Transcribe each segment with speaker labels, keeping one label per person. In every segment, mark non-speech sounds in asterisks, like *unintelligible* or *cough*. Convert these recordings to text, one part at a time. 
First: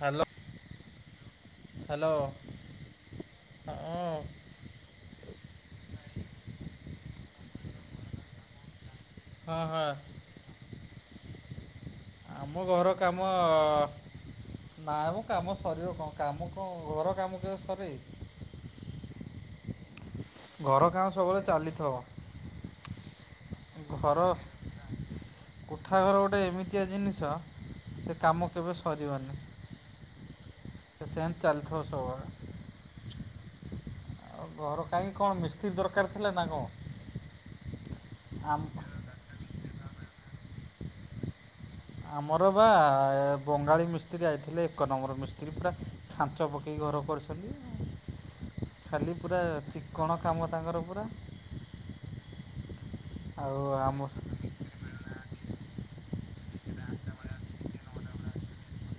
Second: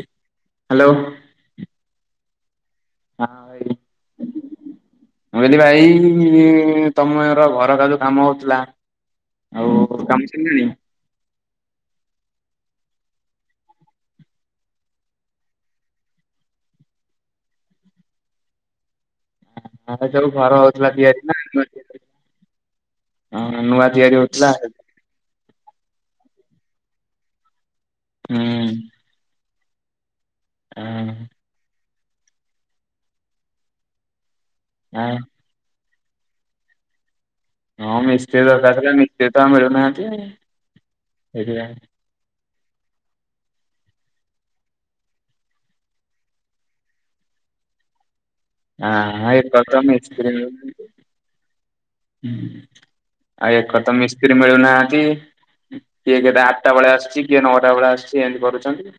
Speaker 1: Hello
Speaker 2: hello ହଁ
Speaker 1: hello.
Speaker 2: ହାଁ ଏଇ ମୁଁ କହିଲି ଭାଇ ଇ ତମର ଘରଟା ଯଉ କାମ ହଉଥିଲା।
Speaker 1: ହଁ ହଁ
Speaker 2: ଆଉ କାମ ଛିଡ଼ିଲାଣି?
Speaker 1: ଆମ ଘର କାମ ଅ ନାମ କାମ ସରିବ କଣ କାମ କଣ ଘର କାମ କେବେ ସରେ?
Speaker 2: ଏତେବେଳୁ ଘର ହଉଥିଲା
Speaker 1: କାମ
Speaker 2: ତିଆରି
Speaker 1: ସବୁବେଳେ
Speaker 2: ନା।
Speaker 1: ଚାଲିଥିବ
Speaker 2: ହଁ ନୂଆ ତିଆରି ହଉଥିଲା ଆଉ।
Speaker 1: କୋଠାଘର ଗୋଟେ ଏମିତିଆ ଜିନିଷ ସେ
Speaker 2: ହୁଁ
Speaker 1: କାମ କେବେ ସରିବନି। ସେତିମି
Speaker 2: ହଁ
Speaker 1: ଚାଲିଥିବ ସବୁବେଳେ ଆଉ ଘର କାହିଁକି କଣ ମିସ୍ତ୍ରୀ? କିଛି ଦରକାର ଥିଲା ନା କଣ?
Speaker 2: ହଁ ମିସ୍ତ୍ରୀ
Speaker 1: ଆମ
Speaker 2: ଦରକାର ଥିଲା ମିସ୍ତ୍ରୀ ତ ମିଳୁନାହାନ୍ତି ଆଉ ସେଥିପାଇଁ
Speaker 1: ଆମର ବା ବଙ୍ଗାଳୀ ମିସ୍ତ୍ରୀ ଆଇଥିଲେ ଏକନମ୍ବର ମିସ୍ତ୍ରୀ ପୁରା ଛାଞ୍ଚ ପକେଇ ଘର କରୁଛନ୍ତି। ଖାଲି
Speaker 2: ହଁ
Speaker 1: ପୁରା
Speaker 2: ଏକରେ ତ ମିସ୍ତ୍ରୀ
Speaker 1: ଚିକ୍କଣକାମ ତାଙ୍କର ପୁରା।
Speaker 2: ହଁ ଆଉ ଏକ ମିସ୍ତ୍ରୀ ମିଳୁନାହାନ୍ତି କିଏ ଗୋଟେ ଆଠଟା ବେଳେ ଆସିୁଛି କିଏ ନଅଟା ବେଳେ ଆସିଛି ଏମିତି କରୁଛନ୍ତି।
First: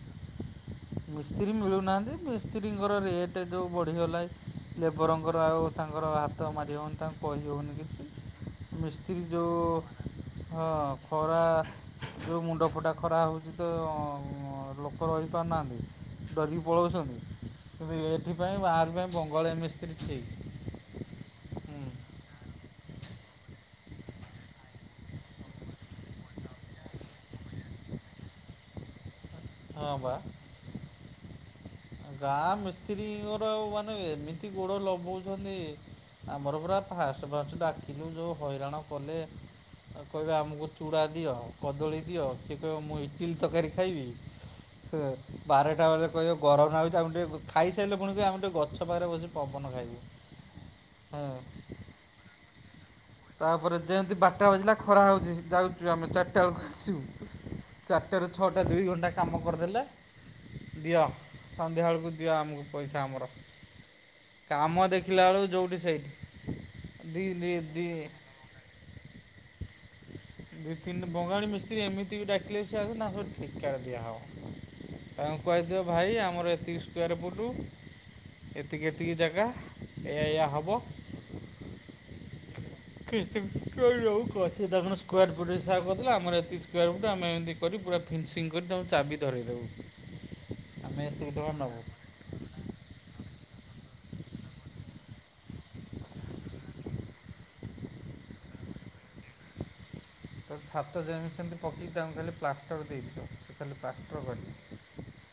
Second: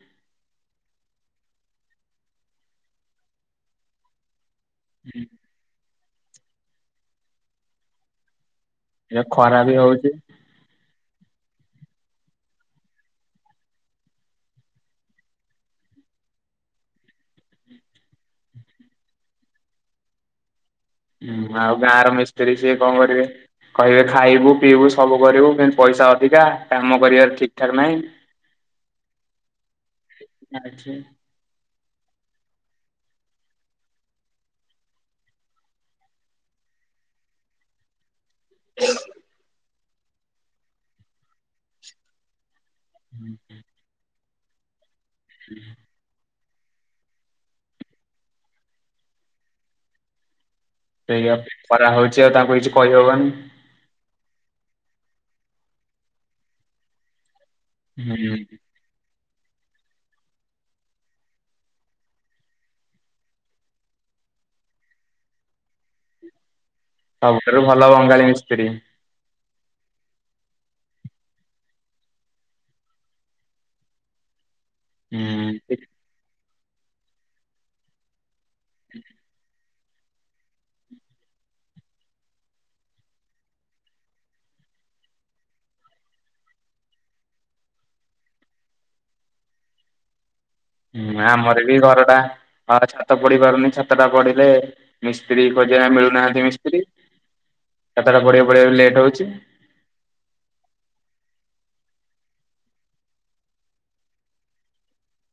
Speaker 1: ମିସ୍ତ୍ରୀ ମିଳୁନାହାନ୍ତି ମିସ୍ତ୍ରୀଙ୍କର ରେଟ୍ ଯେଉଁ ବଢ଼ିଗଲା ଲେବରଙ୍କର ଆଉ ତାଙ୍କର ହାତ ମାରି ହେଉନି ତାଙ୍କୁ କହି ହେଉନି କିଛି।
Speaker 2: ଏ
Speaker 1: ମିସ୍ତ୍ରୀ
Speaker 2: ଖରା ବି ହଉଛି
Speaker 1: ଯୋଉ ହଁ। ଖରା ଯୋଉ ମୁଣ୍ଡ ଫଟା ଖରା ହେଉଛି ତ ଲୋକ ରହିପାରୁନାହାନ୍ତି। ଡରିକି ପଳଉଛନ୍ତି କିନ୍ତୁ ଏଥିପାଇଁ ବାହାର ପାଇଁ ବଙ୍ଗାଲୀ ମିସ୍ତ୍ରୀ ଟିକି
Speaker 2: ଆଉ ଗାଁ ର ମିସ୍ତ୍ରୀ ସିଏ କଣ କରିବେ? କହିବେ ଖାଇବୁ ପିଇବୁ ସବୁ କରିବୁ କିନ୍ତୁ ପଇସା ଅଧିକା କାମ କରିବାର ଠିକ୍ ଠାକ ନାହିଁ।
Speaker 1: ହଁ ପା।
Speaker 2: *inaudible*
Speaker 1: ଗାଁ ମିସ୍ତ୍ରୀଙ୍କର ଆଉ ମାନେ ଏମିତି ଗୋଡ଼ ଲଗଉଛନ୍ତି। ଆମର ପୁରା ପାଷ୍ଟେ ପାଷ୍ଟେ ଡାକିଲୁ ଯୋଉ ହଇରାଣ କଲେ କହିବେ ଆମକୁ ଚୂଡ଼ା ଦିଅ କଦଳୀ ଦିଅ। କିଏ କହିବ ମୁଁ ଇଟିଲି ତରକାରୀ ଖାଇବି ବାରଟା ବେଳେ କହିବ ଗରମ ନା ହେଉଛି ଆମେ ଟିକେ ଖାଇସାରିଲେ ପୁଣିିକହିବେ ଆମେ ଟିକେ ଗଛପାଖରେ ବସି ପବନ ଖାଇବୁ।
Speaker 2: ସେଇଆ
Speaker 1: ହଁ
Speaker 2: ଖରା ହଉଛି ଆଉ ତାଙ୍କୁ କିଛି କହିହବନି।
Speaker 1: ତାପରେ ଯେମିତି ବାରଟା ବାଜିଲା ଖରା ହଉଛି ଯାଉଛୁ ଆମେ ଚାରିଟା ବେଳକୁ ଆସିବୁ। ଚାରଟାରୁ
Speaker 2: ହୁଁ
Speaker 1: ଛଅଟା ଦୁଇ ଘଣ୍ଟା କାମ କରିଦେଲେ ଦିଅ ସନ୍ଧ୍ୟାବେଳକୁ ଦିଅ ଆମକୁ ପଇସା ଆମର। କାମ ଦେଖିଲା ବେଳକୁ ଯୋଉଠି ସେଇଠି ଦି
Speaker 2: ହଲୋ ବଙ୍ଗଳୀ ମିସ୍ତ୍ରୀ।
Speaker 1: ଦୁଇ ତିନି ବଙ୍ଗାଳ ମିସ୍ତ୍ରୀ ଏମତି ବି ଡାକିଲେ ବି ସେ ଆସ ତା ସ ଠିକ୍ କରି ଦିଆହଉ। ତାଙ୍କୁ କୁହାଯାଇଥିବ ଭାଇ ଆମର ଏତିକି ସ୍କୋୟାର ଫୁଟ୍। ଏତିକି ଏତିକି ଜାଗା ଏ ଏୟଆ ହବ।
Speaker 2: ହ
Speaker 1: କେଉ କଛି ତା କ ସ୍କୋୟାର ଫିଟ୍ ହିସ କରିଥିଲା ଆମର ଏତେ ସ୍କୋୟାର ଫିଟ୍ ଆମେ ଏମିତି କରି ପୁରା ଫିନିସିଂ କରି ତାଙ୍କୁ ଚାବି ଧରାଇ ଦବୁ।
Speaker 2: ହୁଁ ଆମର ବି ଘରଟା ଛାତ ପଡ଼ି ପାରୁନି। ସାତଟା ପଢିଲେ ମିସ୍ତ୍ରୀ ଖୋଜିବା ମିଳୁନାହାନ୍ତି ମିସ୍ତ୍ରୀ। କେତଟା ବଢେଇକୁ ବଢେଇିବା ଲେଟ୍ ହଉଛି।
Speaker 1: ତ ଛାତ ଯେମିତି ସେମିତି ପକି ତାଙ୍କୁ ଖାଲି ପ୍ଲାଷ୍ଟର ଦେଇଦି ତ ସେ ଖାଲି ପ୍ଲାଷ୍ଟର କରିନି।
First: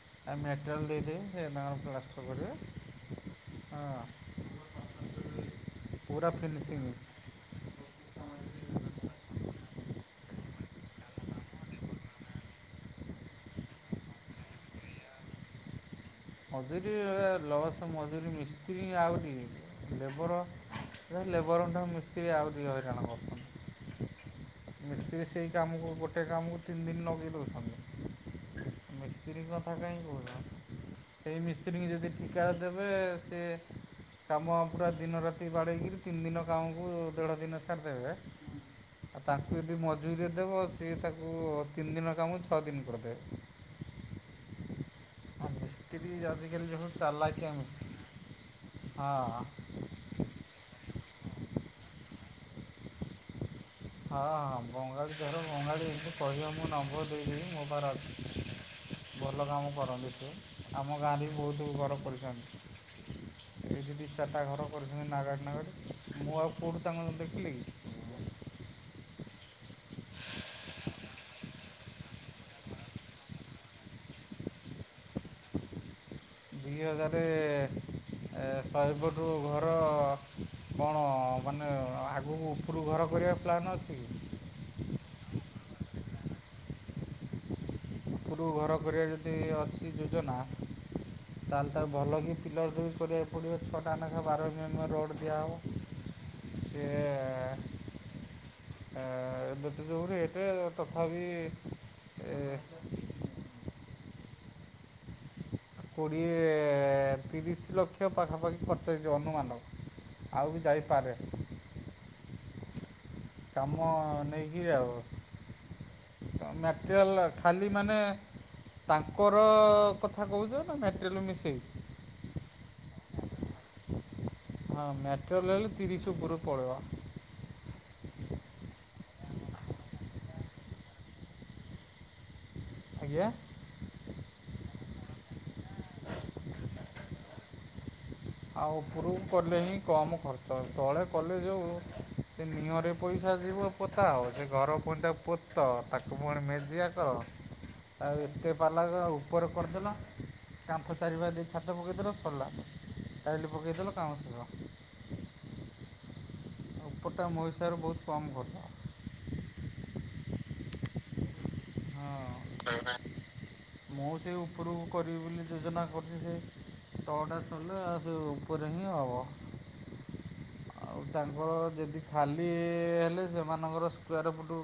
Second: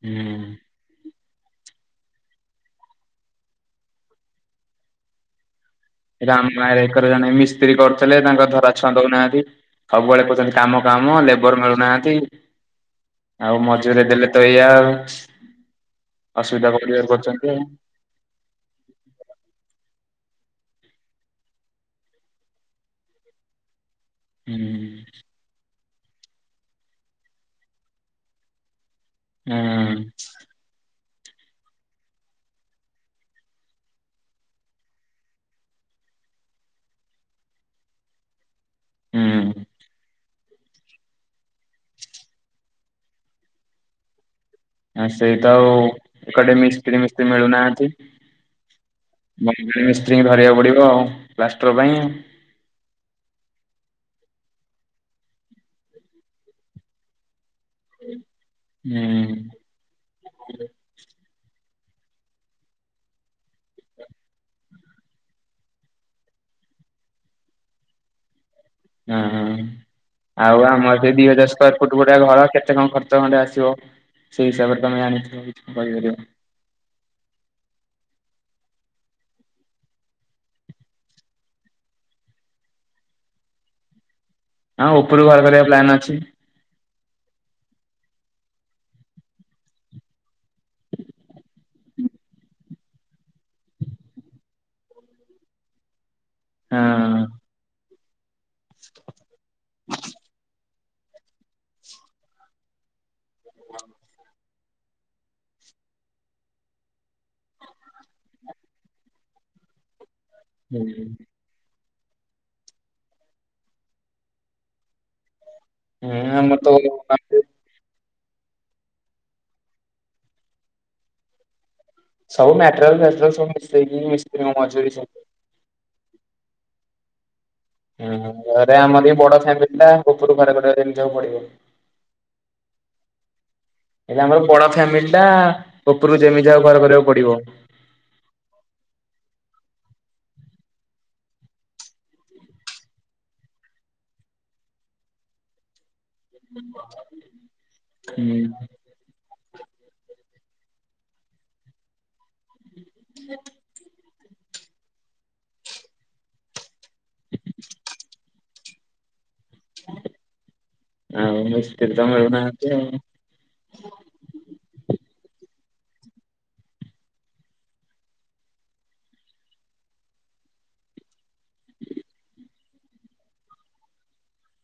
Speaker 2: ହୁଁ
Speaker 1: ଆଉ ମେଟ୍ରାଲ ଦେଇ ଏ ନର ପଷ୍ଟ କରିବ ହଁ। ପୁରା ଫିନିସିଂ
Speaker 2: ରାମାୟ ଏକର ଜଣେ ମିସ୍ତ୍ରୀ କରୁଥିଲେ ତାଙ୍କ ଧରା ଛନ୍ଦଉନାହାନ୍ତି। ସବୁବେଳେ କହୁଛନ୍ତି କାମ କାମ ଲେବର ମିଳୁନାହାନ୍ତି। ଆଉ ମଜରେ ଦେଲେ ତ ଏଇଆ ଆଉ ଅସୁବିଧା
Speaker 1: ମଜୁରୀ
Speaker 2: ପରିବାର କରୁଛନ୍ତି ଆଉ।
Speaker 1: ଲସ ମଧୁରୀ ମିସ୍ତ୍ରୀ ଆହୁରି। ଲେବର ଲେବରଙ୍କଠା ମିସ୍ତ୍ରୀ ଆଉ ଟିକେ ହେଇରାଣ କରନି।
Speaker 2: ହୁଁ।
Speaker 1: ମିସ୍ତ୍ରୀ ସେଇ କାମକୁ ଗୋଟେ କାମକୁ ତିନି ଦିନ ଲଗାଇ ଦେଉଛନ୍ତି ମିସ୍ତ୍ରୀ ମିସ୍ତ୍ରୀଙ୍କ କଥା କାହିଁ
Speaker 2: ହୁଁ
Speaker 1: କହୁହଛ ସେଇ ମିସ୍ତ୍ରୀଙ୍କୁ ଯଦି ଟିକା ଦେବେ ସି କାମ ଆ ପୁରା ଦିନ ରାତି ବାଡ଼େଇକିରି ତିନି ଦିନ କାମକୁ ଦେଢ଼ ଦିନ ସାରିଦେବେ। ଆଉ ତାଙ୍କୁ
Speaker 2: ହୁଁ
Speaker 1: ଯଦି ମଜୁୁରିରେ ଦେବ ସିଏ ତାକୁ ତିନି ଦିନ କାମ ଛଅ ଦିନ କରିଦେବେ।
Speaker 2: ହଁ ସେଇ ତ ଆଉ
Speaker 1: ମିସ୍ତ୍ରୀ
Speaker 2: ଏଟେ
Speaker 1: ଆଜିକାଲି ଯେଉଁ
Speaker 2: ମିସ୍ତ୍ରୀ ମିସ୍ତ୍ରୀ
Speaker 1: ଚାଲାକିଆ
Speaker 2: ମିଳୁନାହାନ୍ତି।
Speaker 1: ମିସ୍ତ୍ରୀ
Speaker 2: ବଙ୍ଗାଳୀ
Speaker 1: ହଁ।
Speaker 2: ଧରିବାକୁ ପଡିବ ଆଉ ପ୍ଲାଷ୍ଟର ପାଇଁ।
Speaker 1: ହଁ ହଁ ବଙ୍ଗାଳ ଧର ବଙ୍ଗାଳ ଏମତି କହିବା ମୁଁ ନମ୍ବର ଦେଇଦେବି ମୋ
Speaker 2: ହୁଁ।
Speaker 1: ଭଲ କାମ କରନ୍ତି ସେ ଆମ ଗାଁରେ ବି ବହୁତ ଗର ପଡୁଛନ୍ତି। ଏ ଯଦି ଚାରିଟା ଘର କରିଛନ୍ତି ନାଗାଡ଼ ନାଗାଡ଼ ମୁଁ ଆଉ କେଉଁଠୁ ତାଙ୍କ ଦେଖିଲି କି?
Speaker 2: ହୁଁ ହୁଁ। ଆଉ ଆମର ଟ ଦି ହଜାର ସ୍କୋୟାର ଫୁଟ ଗଡଆ ଘର କେତେ କଣ ଖର୍ଚ ଖଣ୍ଡେ ଆସିବ। ସେଇ ହିସାବରେ ତମେ ଆଣିିକି କହିପାରିବ
Speaker 1: ଦୁଇ ହଜାର ଶହେରୁୁ ଘର କଣ ମାନେ ଆଗକୁ ଉପରକୁ ଘର କରିବା ପ୍ଲାନ୍ ଅଛି?
Speaker 2: ହଁ ଉପରୁ ଘର କରିବା ପ୍ଲାନ୍ ଅଛି।
Speaker 1: ଉପରୁ ଘର କରିବା ଯଦି ଅଛି ଯୋଜନା ତାହେଲେ ତାକୁ ଭଲ କି ପିଲର୍ ଦ ବି କରିବାିବାକୁ ପଡ଼ିବ ପକାେଖା ବାର ରୋଡ଼ ଦିଆ ହେଉ
Speaker 2: ହୁଁ।
Speaker 1: ବେଟ ଯେଉରି ରେଟ୍ ତଥାପି କୋଡ଼ିଏ ତିରିଶ ଲକ୍ଷ ପାଖାପାଖି ଖର୍ଚ୍ଚଛି ଅନୁମାନ। ଆଉ ବି
Speaker 2: ହୁଁ
Speaker 1: ଯାଇପାରେ। କାମ ନେଇକିରି ଆଉ
Speaker 2: ଆମର ତ
Speaker 1: ମଟେରିଲ ଖାଲି ମାନେ ତାଙ୍କର କଥା କହୁଛ ନା ମେଟେରିଲ ମିଶାଇ।
Speaker 2: ସବ ମେଟ୍ରରଲ୍ରଲ ସବୁ ମିଶେଇକି
Speaker 1: ହଁ
Speaker 2: ମଜୁରୀ ସବୁ
Speaker 1: ମେଟ୍ରୋରେ ହେଲେ ତିରିଶ ଉପରୁ ପଳେଇବ।
Speaker 2: ହୁଁ ଘରେ ଆମର ବଡ ଫ୍ୟାମିଲି ଗୋପରୁ ଘରଡରେ ଏମି ଯକୁ ପଡିବ।
Speaker 1: ଆଜ୍ଞା?
Speaker 2: ଏଟା ଆମର ବଡ ଫ୍ୟାମିଲି ଟା ଉପରକୁ ଯେମିତି ଯାହା ହଉ ଘର କରିବାକୁ ପଡିବ।
Speaker 1: ଆଉ ଉପୁରୁକୁ କଲେ ହିଁ କମ୍ ଖର୍ଚ୍ଚ ତଳେ କଲେ ଯୋଉ ସେ ନିଅଁରେ ପଇସା ଯିବ ପୋଥା ହବ ସେ ଘର ପୁଣି ତାକୁ ପୋତ୍ ତ ତାକୁ ପୁଣି ମେଜିଆ କର ଆଉ
Speaker 2: ହୁଁ
Speaker 1: ଏତେ ପାଲା ଗ ଆଉ ଉପର କରିଦେଲ କାନ୍ଥ ଚାରିପାଖ ଦେଇ ଛାତ ପକେଇଦେଲ ସରିଲା। ଟାଇଲି ପକେଇଦେଲ କାମ ଶେଷ। ଏପଟା ମହିସାବରେ ବହୁତ କମ୍ ଖଚ।
Speaker 2: ଆ *unintelligible*
Speaker 1: ହଁ ମୁଁ ସେ ଉପରକୁ କରିବି ବୋଲି ଯୋଜନା କରୁଛି ସେ ତଳଟା ସରିଲେ ଆଉ ସେ ଉପରେ ହିଁ ହବ। ଆଉ ତାଙ୍କର ଯଦି ଖାଲି ହେଲେ ସେମାନଙ୍କର ସ୍କୋୟାର ଫୁଟୁ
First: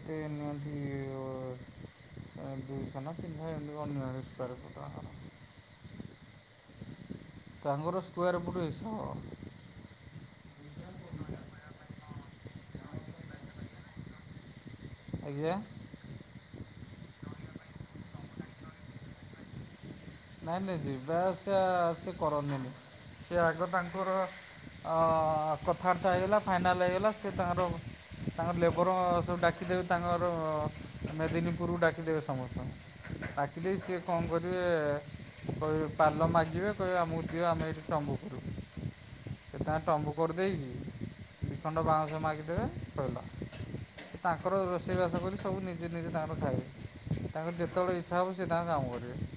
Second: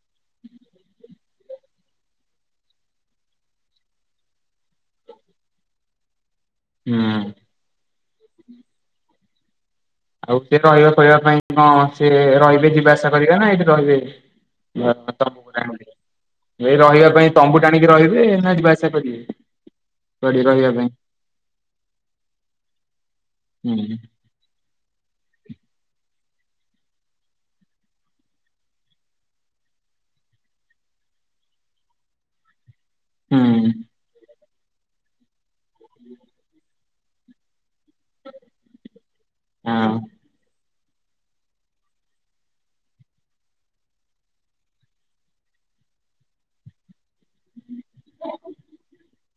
Speaker 1: ତେ ନିଅନ୍ତି ଅ ଏଁ ଦୁଇଶହ ନା ତିନିଶହ ଏମିତି କଣ ନିଅନ୍ତି ବେପାରକୁ ତାଙ୍କର।
Speaker 2: ହୁଁ
Speaker 1: ତାଙ୍କର ସ୍କୋୟାର ଫୁଟରେ ହିସାବ ହବ।
Speaker 2: ଆଉଟେ ତହିବା କହିବା ପାଇଁ କଁ ସେ ରହିବେ ଯିବା ଆସା କରିବେ ନା ଏଇଠି ରହିବେ? ମୋର ତ ତମ୍ବୁ
Speaker 1: ଆଜ୍ଞା
Speaker 2: ଗୋଟେ ଆଣିବି। ଏଇ ରହିବା ପାଇଁ ତମ୍ବୁ ଟାଣିକି ରହିବେ ନା ଯିବା ଆସା କରିବେ? ପଡି
Speaker 1: ନାଇଁ
Speaker 2: ରହିବା
Speaker 1: ନାଇଁ
Speaker 2: ପାଇଁ
Speaker 1: ଯିବା ଆସିବା ସେ କରନ୍ତିନି ସେ ଆଗ
Speaker 2: ହୁଁ
Speaker 1: ତାଙ୍କର ଅଁ କଥାଆର୍ତା ହେଇଗଲା ଫାଇନାଲ୍ ହେଇଗଲା ସେ ତାଙ୍କର ତାଙ୍କର ଲେବର ସବୁ ଡାକିଦେବେ ତାଙ୍କର ମେଦିନୀ ପୁରକୁ ଡାକିଦେବେ ସମସ୍ତଙ୍କୁ।
Speaker 2: ହୁଁ
Speaker 1: ଡାକିଦେଇ ସିଏ କଣ କରିବେ କହିବେ ପାଲ ମାଗିବେ କହିବେ ଆମକୁ ଦିଅ ଆମେ ଏଠି ଟମ୍ବୁପୁରୁ ସେଥିପାଇଁ
Speaker 2: ହଁ।
Speaker 1: ତମ୍ବୁ କରିଦେଇକି ଦିଖଣ୍ଡ ବାଉଁଶ ମାଗିଦେବେ ସଇଲା। ତାଙ୍କର ରୋଷେଇବାସ କରି ସବୁ ନିଜେ ନିଜେ ତାଙ୍କର ଖାଇବେ ତାଙ୍କର ଯେତେବେଳେ ଇ ଥାପି ସେ ତାଙ୍କର କାମ କରିବେ।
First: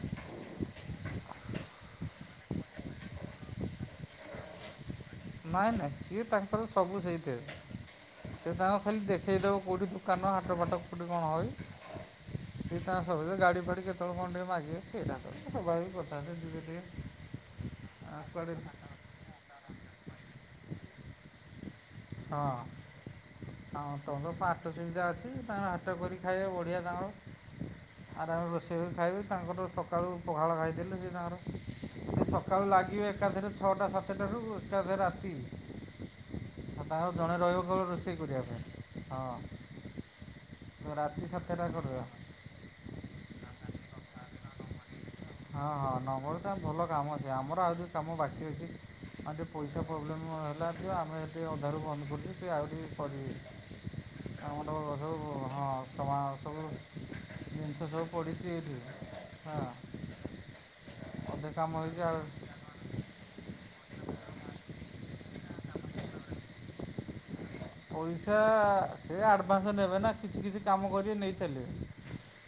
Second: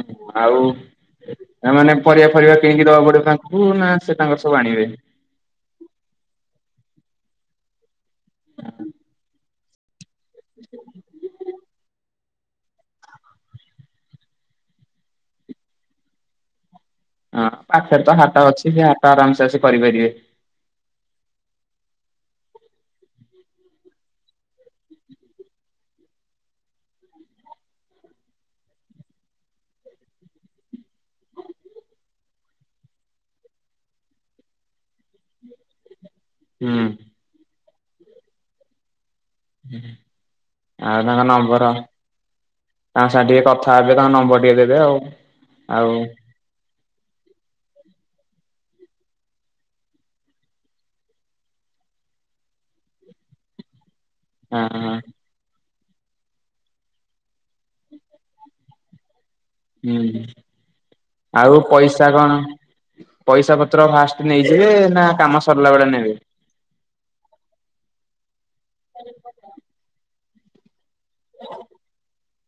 Speaker 2: ହୁଁ ଆଉ? ଏମାନେ ପରିବା ଫରିବା କିଣକି ଦବାକୁ ପଡିବ ତାଙ୍କୁ ନା ସେ ତାଙ୍କର ସବୁ ଆଣିବେ?
Speaker 1: ନାଇଁ ନାଇଁ ସିଏ ତାଙ୍କର ସବୁ ସେଇଥିରେ ସେ ତାଙ୍କର ଖାଲି ଦେଖେଇଦବ କୋଉଠି କାନ ହାତ ଫଟ କୋଉଠି କଣ ହଏ? ସେ ତା ସବୁ ଜିଷ ଗାଡି ଫାଡି କେତବେଳେ କଣ ଟିକେ ମାଗିବେ ସେଟା ତ ସ୍ୱଭାବିକ କଥା ସେ ଦୂରରେ ଟିକେ
Speaker 2: ହଁ ପାଖରେ ତ ହାଟ
Speaker 1: କୁଆଡ଼େ
Speaker 2: ଅଛି ବି ହାଟ ଆରାମସେ ଆସି କରିପାରିବେ।
Speaker 1: ହଁ। ହଁ ତମର ତ ପାଟ ସୁବିଧା ଅଛି ତାଙ୍କର ହାଟ କରି ଖାଇବେ ବଢ଼ିଆ ତାଙ୍କର। ଆରେ ଆମର ରୋଷେଇ କରି ଖାଇବେ ତାଙ୍କର ସକାଳୁ ପଖାଳ ଖାଇଦେଲେ ସେ ତାଙ୍କର ସକାଳୁ ଲାଗିବେ ଏକାଥରେ ଛଅଟା ସାତଟାରୁ ଏକାଥରେ ରାତି।
Speaker 2: ହୁଁ
Speaker 1: ଆଉ ତାଙ୍କର ଜଣେ ରହିବ କେବଳ ରୋଷେଇ କରିବା ପାଇଁ। ହଁ।
Speaker 2: ହୁଁ। ଆଉ
Speaker 1: ରାତି
Speaker 2: ତାଙ୍କ
Speaker 1: ସାତଟା
Speaker 2: ନମ୍ବର?
Speaker 1: କରିଦେବା
Speaker 2: ତାଙ୍କ ସାଙ୍ଗେ ଟିକେ କଥା ହେବେ ତାଙ୍କ ନମ୍ବର ଟିକେ ଦେବେ ଆଉ।
Speaker 1: ହଁ ହଁ
Speaker 2: ଆଉ
Speaker 1: ନମ୍ୱର ଟା ଭଲ କାମ ସେ ଆମର ଆଉ ଯୋଉ କାମ ବାକି ଅଛି ଆଉ ଟିକେ ପଇସା ପ୍ରୋବ୍ଲେମ୍ ହେଲାଠୁ ଆମେ ଏବେ ଅଧାରୁ ବନ୍ଦ କରିଛୁ ସେ ଆଉ ଟିକେ କରିବେ। କାମ
Speaker 2: ହଁ
Speaker 1: *unintelligible* ହଁ। ସମାନ ସବୁ ଜିନିଷ ସବୁ ପଡ଼ିଚି ଏଠି ହଁ।
Speaker 2: ହୁଁ
Speaker 1: ଅଧେ
Speaker 2: ଆଉ
Speaker 1: କାମ ହେଇଛି
Speaker 2: ପଇସା
Speaker 1: ଆଉ
Speaker 2: କଣ ପଇସା ପତ୍ର ଫାଷ୍ଟ ନେଇଯିବେ ନା କାମ ସରିଲା ବେଳେ ନେବେ?
Speaker 1: ପଇସା ସେ ଆଡଭାନ୍ସ ନେବେ ନା କିଛି କିଛି କାମ କରିବେ ନେଇ ଚାଲିବେ।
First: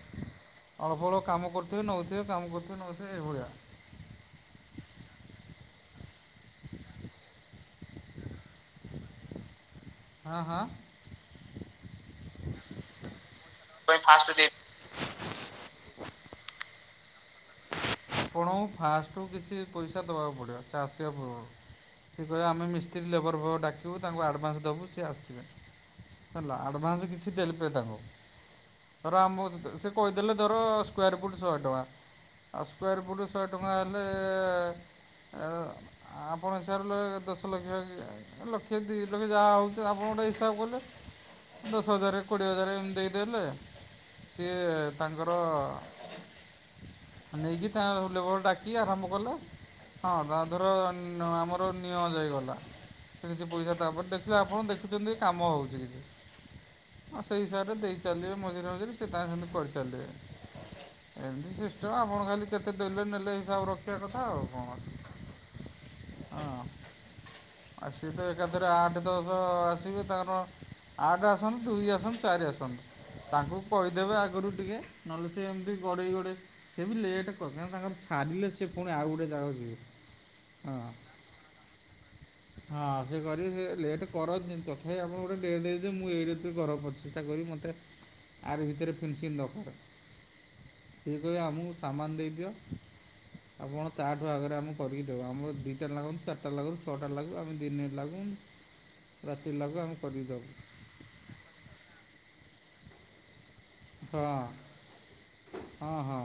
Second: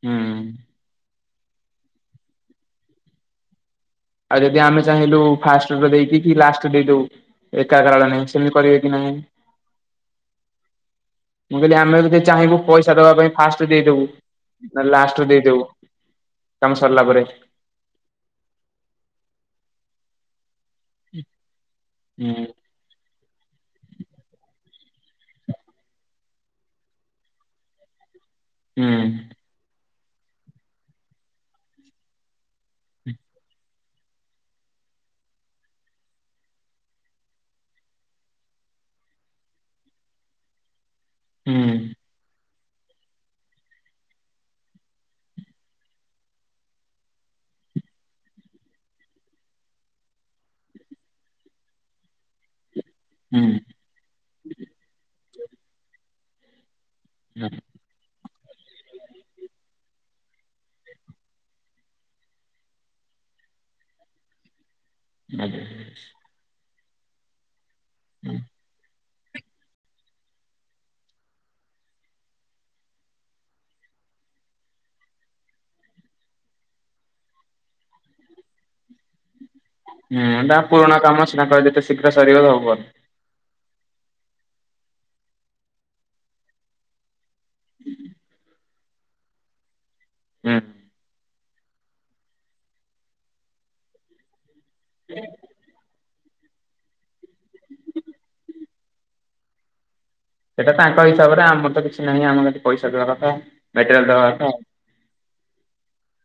Speaker 2: ହୁଁ
Speaker 1: ଅଳ୍ପ ଅଳ୍ପ କାମ କରୁଥିବେ ନଉଥିବେ କାମ କରୁଥିବେ ନଉଥିବେ ଏଇଭଳିଆ।
Speaker 2: ଆଉ ଯଦି ଆମେ ଚାହିଁଲୁ ଫାଷ୍ଟଟା ଦେଇଦେଇକି କି ଲାଷ୍ଟ ଦେଇଦବୁ? ଏକାଗ୍ରଳ ନାହିଁ ସେମିତି କରିବେ କି ନାହିଁ।
Speaker 1: ହଁ ହଁ?
Speaker 2: ମୁଁ କହିଲି ଆମେ ଯଦି ଚାହିଁବୁ ପଇସା ଦବା ପାଇଁ ଫାଷ୍ଟ
Speaker 1: ପାଇଁ
Speaker 2: ଦେଇଦବୁ।
Speaker 1: ଫାଷ୍ଟ ଦେଇ
Speaker 2: ନଲେ ଲାଷ୍ଟରୁୁ ଦେଇଦବୁ କାମ ସରିଲା ପରେ।
Speaker 1: ଆପଣଙ୍କୁ ଫାଷ୍ଟୁ କିଛି ପଇସା ଦେବାକୁ ପଡ଼ିବ ଚାଷିବା ପୂର୍ବରୁ ସେ
Speaker 2: ହୁଁ
Speaker 1: କହିବା ଆମେ ଆମେ ମିସ୍ତ୍ରୀ ଲେବର ଭ ଡାକିବୁ ତାଙ୍କୁ ଆଡ଼ଭାସ ଦେବୁ ସିଏ ଆସିବେ। ହେଲା ଆଡଭାନ୍ସ କିଛି ଦେଲେ ପ ତାଙ୍କୁ।
Speaker 2: ହୁଁ
Speaker 1: ର ଆମ ସେ କହିଦେଲେ ଧର ସ୍କ୍ୋୟାର ଫିଟ ଶହେ ଟଙ୍କା ସ୍କ୍ୱାର ପୁଟ୍ ଶହେ ଟଙ୍କା ହେଲେ ହଁ ଆପଣ ହସାର ଲ ଦଶ ଲକ୍ଷ ଲକ୍ଷେ ଦୁଇ ଲକ୍ଷ ଯାହା ହଉଛି ଆପଣ ଗୋଟେ ହିସାବ କଲେ। ଦଶ ହଜାର କୋଡିଏ ହଜାର ଏମତି ଦେଇଦଲେ ସିଏ ତାଙ୍କର ନେଇକି ତା ଲେବଲ ଡାକି ଆରମ୍ଭ କଲେ। ହଁ ତା ଧର ଆମର ନିଅଁ ଯାଇଗଲା। ସେ କିଛି ପଇସା
Speaker 2: ହୁଁ
Speaker 1: ତାପରେ ଦେଖିଲେ ଆପଣ ଦେଖୁଛନ୍ତି କାମ ହେଉଛି କିଛି ହଁ ସେଇ ହିସାବରେ ଦେଇଛି ଚାଲିଥିଲବେ ମଝିରେ ମଝିରେ ଏମିତି ସିଷ୍ଟମ୍ ଆଉ। କଣ ଖାଲି କେତେ ଦେଲେ ନେଲେ ହିସାବ ରଖିବା କଥା ଆଉ କଣ।
Speaker 2: ଆଜ୍ଞା।
Speaker 1: ହଁ। ଆଉ ସେଏ ତ ଏକାଥରେ ଆଠ ଦଶ ଆସିବେ ତାଙ୍କର ଆଠ ଆସନ୍ତୁ ଦୁଇ ଆସନ୍ତ ଚାରି ଆସନ୍ତୁ ତାଙ୍କୁ କହିଦେବେ ଆଗରୁ ଟିକେ ନହେଲେ ସେ ଏମିତି ଗୋଡ଼େଇ ଗୋଡ଼େ ସେ ବି ଲେଟ୍ କାକନା ତାର ସାରିଲେ ସ ସେଏ ପୁଣି ଆଉ ଗୋଟଏ ଜାଗାକୁ ଯିବେ।
Speaker 2: ହୁଁ ତା
Speaker 1: ହଁ।
Speaker 2: ପୁରୁଣା କାମ ସେଟା କ ଯେତେ ଶୀଘ୍ର ସରିବ ହବ।
Speaker 1: ଆ କରି ସେ ଲେଟ୍ କରନି ତଥାପି ଆପଣ ଗୋଟେ ଡେଟ୍ ଦେଇ ଯେ ମୁଁ ଏଇ ଋତିରେ କର ପାରୁଛି। ଚେଷ୍ଟତା କରି ମୋତେ ଆର ଭିତରେ ଫିନସିଙ୍ଗ ଦରକକାର
Speaker 2: ହୁଁ
Speaker 1: ସେ କହ ଆମକୁ ସାମାନ ଦେଇଦିଅ ଆପଣ ତାଠୁ ଆଗରେ ଆମେ କରିକି ଦେବ ଆମର ଦିଇଟା ଲାଗନ୍ତୁ ଚିଟ ସାତଟା ଲାଗୁ ଛଅଟା ଲାଗୁ ଆମେ ଦିନେ ଲାଗୁ ରାତି ଲାଗୁ ଆମେ କରିକି ଦଉ।
Speaker 2: ତାଙ୍କ ହିସାବରେ ଆମର ତ କିଛି ନାହିଁ ଆମ ଯଠି ପଇସା ଦବା କଥା। ମେଟେରିଆଲ ଦବା
Speaker 1: ହଁ
Speaker 2: କଥା
Speaker 1: ହଁ ହଁ।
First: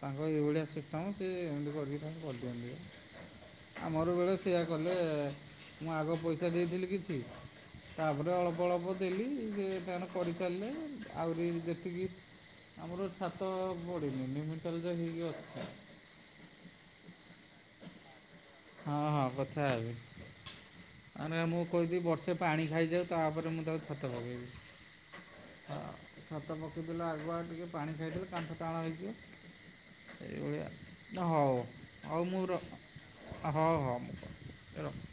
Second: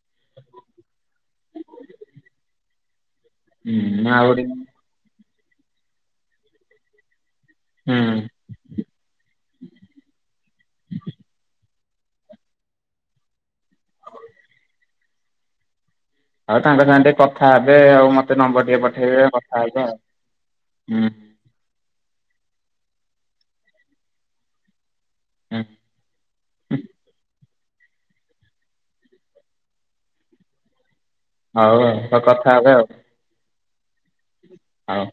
Speaker 1: ତାଙ୍କର ଏଇଭଳିଆ ସିଷ୍ଟମ୍ ସିଏ ଏମିତି କରିକି ତାଙ୍କୁ କରିଦିଅନ୍ତି ଆ। ଆ
Speaker 2: ହୁଁ
Speaker 1: ମୋର ବେଳେ
Speaker 2: ଆହୁରି
Speaker 1: ସେୟଆ କଲେ ମୁଁ ଆଗ ପଇସା ଦେଇଥିଲି କିଛି
Speaker 2: ହୁଁ
Speaker 1: ତାପରେ ଅଳ୍ପ ଅଳ୍ପ ଦେଲି ସେ ତାଣ କରିସାରିଲେ। ଯେତିକି ଆମର ଛାତ ବଢ଼େନି ନିମିଟଲଜ ହେଇକି ଅଛି।
Speaker 2: ଆଉ ତାଙ୍କ ସାଙ୍ଗରେ ଟିକେ କଥା ହେବେ ଆଉ ମତେ ନମ୍ବର ଟିକେ
Speaker 1: ହଁ ହଁ
Speaker 2: ପଠେଇବେ କଥା ହେବେ ଆଉ ହୁଁ।
Speaker 1: କହିଦି ବର୍ଷେ ପାଣି ଖାଇଯାଉ ତାପରେ ମୁଁ ତାକୁ ଛାତତ ପକାଇବି।
Speaker 2: ହୁଁ
Speaker 1: ହ ଛତା ପକ୍ଷୀ ବ ଆଗୁ ଟିକେ ପାଣି ଚାଇଟ କଣଠ କାଣ ହେକି ଏଇ ଗଳି
Speaker 2: ହଉ ତ କଥା ହେବେ ଆଉ।
Speaker 1: ହଉ ହଉ ମୁଁ
Speaker 2: ହଉ।
Speaker 1: ରଖ